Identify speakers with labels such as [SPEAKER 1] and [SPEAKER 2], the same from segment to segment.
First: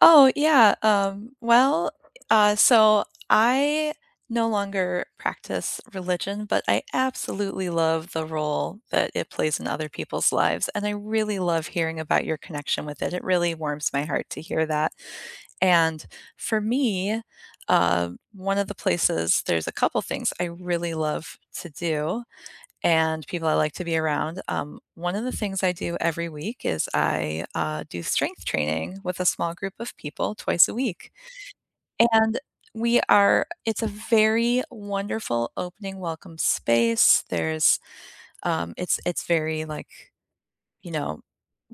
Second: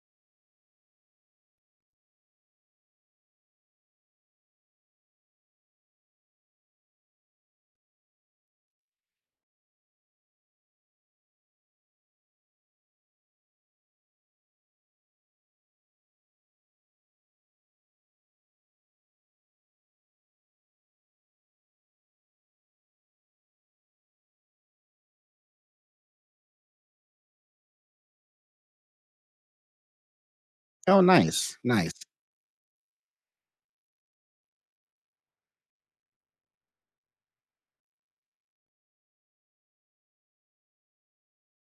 [SPEAKER 1] Oh, yeah, um, well, uh, so I no longer practice religion, but I absolutely love the role that it plays in other people's lives, and I really love hearing about your connection with it, it really warms my heart to hear that, and for me, uh, one of the places there's a couple things I really love to do, and people I like to be around, um, one of the things I do every week is I, uh, do strength training with a small group of people twice a
[SPEAKER 2] Oh,
[SPEAKER 1] week,
[SPEAKER 2] nice, nice.
[SPEAKER 1] and we are it's a very wonderful opening welcome space, there's, um, it's it's very, like, you know,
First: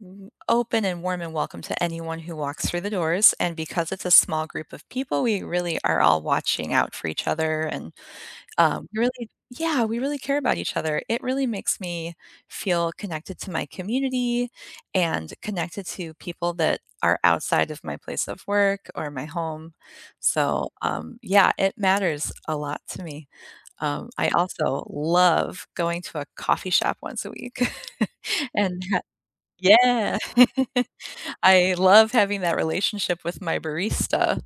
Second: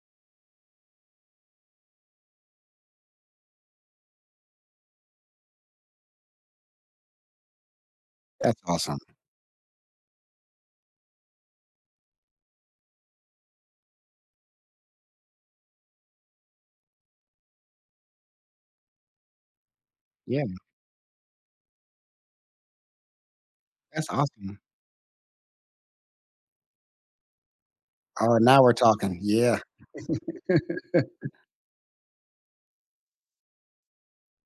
[SPEAKER 1] m open and warm and welcome to anyone who walks through the doors, and because it's a small group of people, we really are all watching out for each other and,
[SPEAKER 2] That's
[SPEAKER 1] um,
[SPEAKER 2] awesome.
[SPEAKER 1] really yeah, we really care about each other. It really makes me feel connected to my community and connected to people that are outside of my place of work or my home,
[SPEAKER 2] Yeah.
[SPEAKER 1] so, um, yeah, it matters a lot to me,
[SPEAKER 2] That's
[SPEAKER 1] um, I
[SPEAKER 2] awesome.
[SPEAKER 1] also love going to a coffee shop once a week
[SPEAKER 2] Oh, now we're
[SPEAKER 1] and h
[SPEAKER 2] talking, yeah.
[SPEAKER 1] yeah. I love having that relationship with my barista,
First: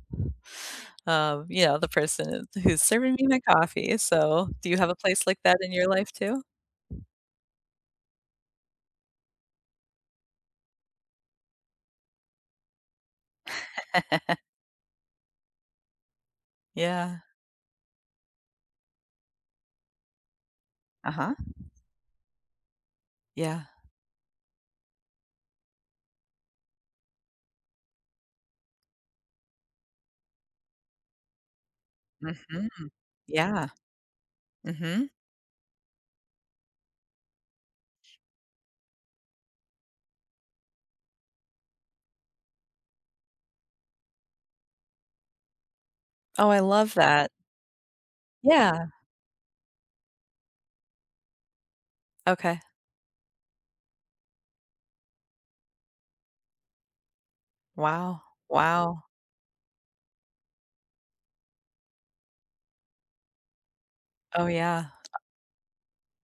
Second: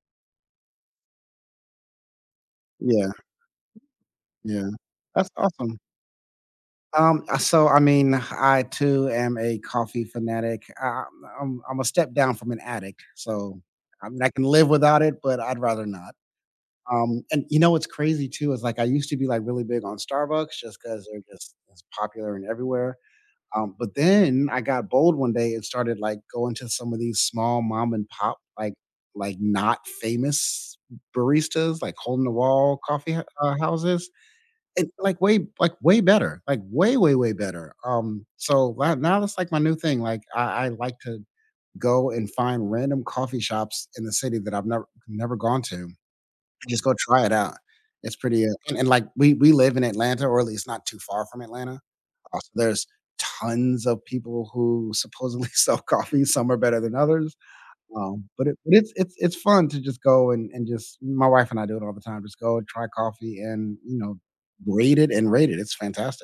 [SPEAKER 1] um, you know, the person who's
[SPEAKER 2] Yeah.
[SPEAKER 1] serving me my coffee, so do
[SPEAKER 2] Yeah,
[SPEAKER 1] you have a place
[SPEAKER 2] that's
[SPEAKER 1] like that in
[SPEAKER 2] awesome.
[SPEAKER 1] your life too?
[SPEAKER 2] Um, I so, I mean, I too am a coffee fanatic. I I'm I'm a step down from an addict, so, I mean, I can live without it, but I'd rather not,
[SPEAKER 1] Yeah.
[SPEAKER 2] um, and you know what's crazy too? Is, like, I used to be, like, really big on Starbucks just 'cause they're
[SPEAKER 1] Uh-huh.
[SPEAKER 2] just just popular and everywhere,
[SPEAKER 1] Yeah.
[SPEAKER 2] um, but then I got bold one day and started, like, going to some of these small mom and pop, like like not famous baristas, like, hole in the
[SPEAKER 1] Mhm.
[SPEAKER 2] wall coffee hou
[SPEAKER 1] Yeah.
[SPEAKER 2] houses, and,
[SPEAKER 1] Mhm.
[SPEAKER 2] like, way, like, way better, like, way way way better, um, so, right now it's, like, my new thing, like, I I like to go and find random coffee shops in the city that I've never never gone to, and
[SPEAKER 1] Oh, I
[SPEAKER 2] just
[SPEAKER 1] love
[SPEAKER 2] go try
[SPEAKER 1] that.
[SPEAKER 2] it out. It's pretty, uh and
[SPEAKER 1] Yeah.
[SPEAKER 2] and, like, we we live in Atlanta, or at least not too far from Atlanta, als
[SPEAKER 1] Okay.
[SPEAKER 2] there's tons of people who supposedly sell coffees, and some are better than others,
[SPEAKER 1] Wow,
[SPEAKER 2] um, but it but it's
[SPEAKER 1] wow.
[SPEAKER 2] it's it's fun to just go and and just my wife and I do it all the time, just go and try coffee and, you know,
[SPEAKER 1] Oh yeah.
[SPEAKER 2] rate it and rate it, it's fantastic.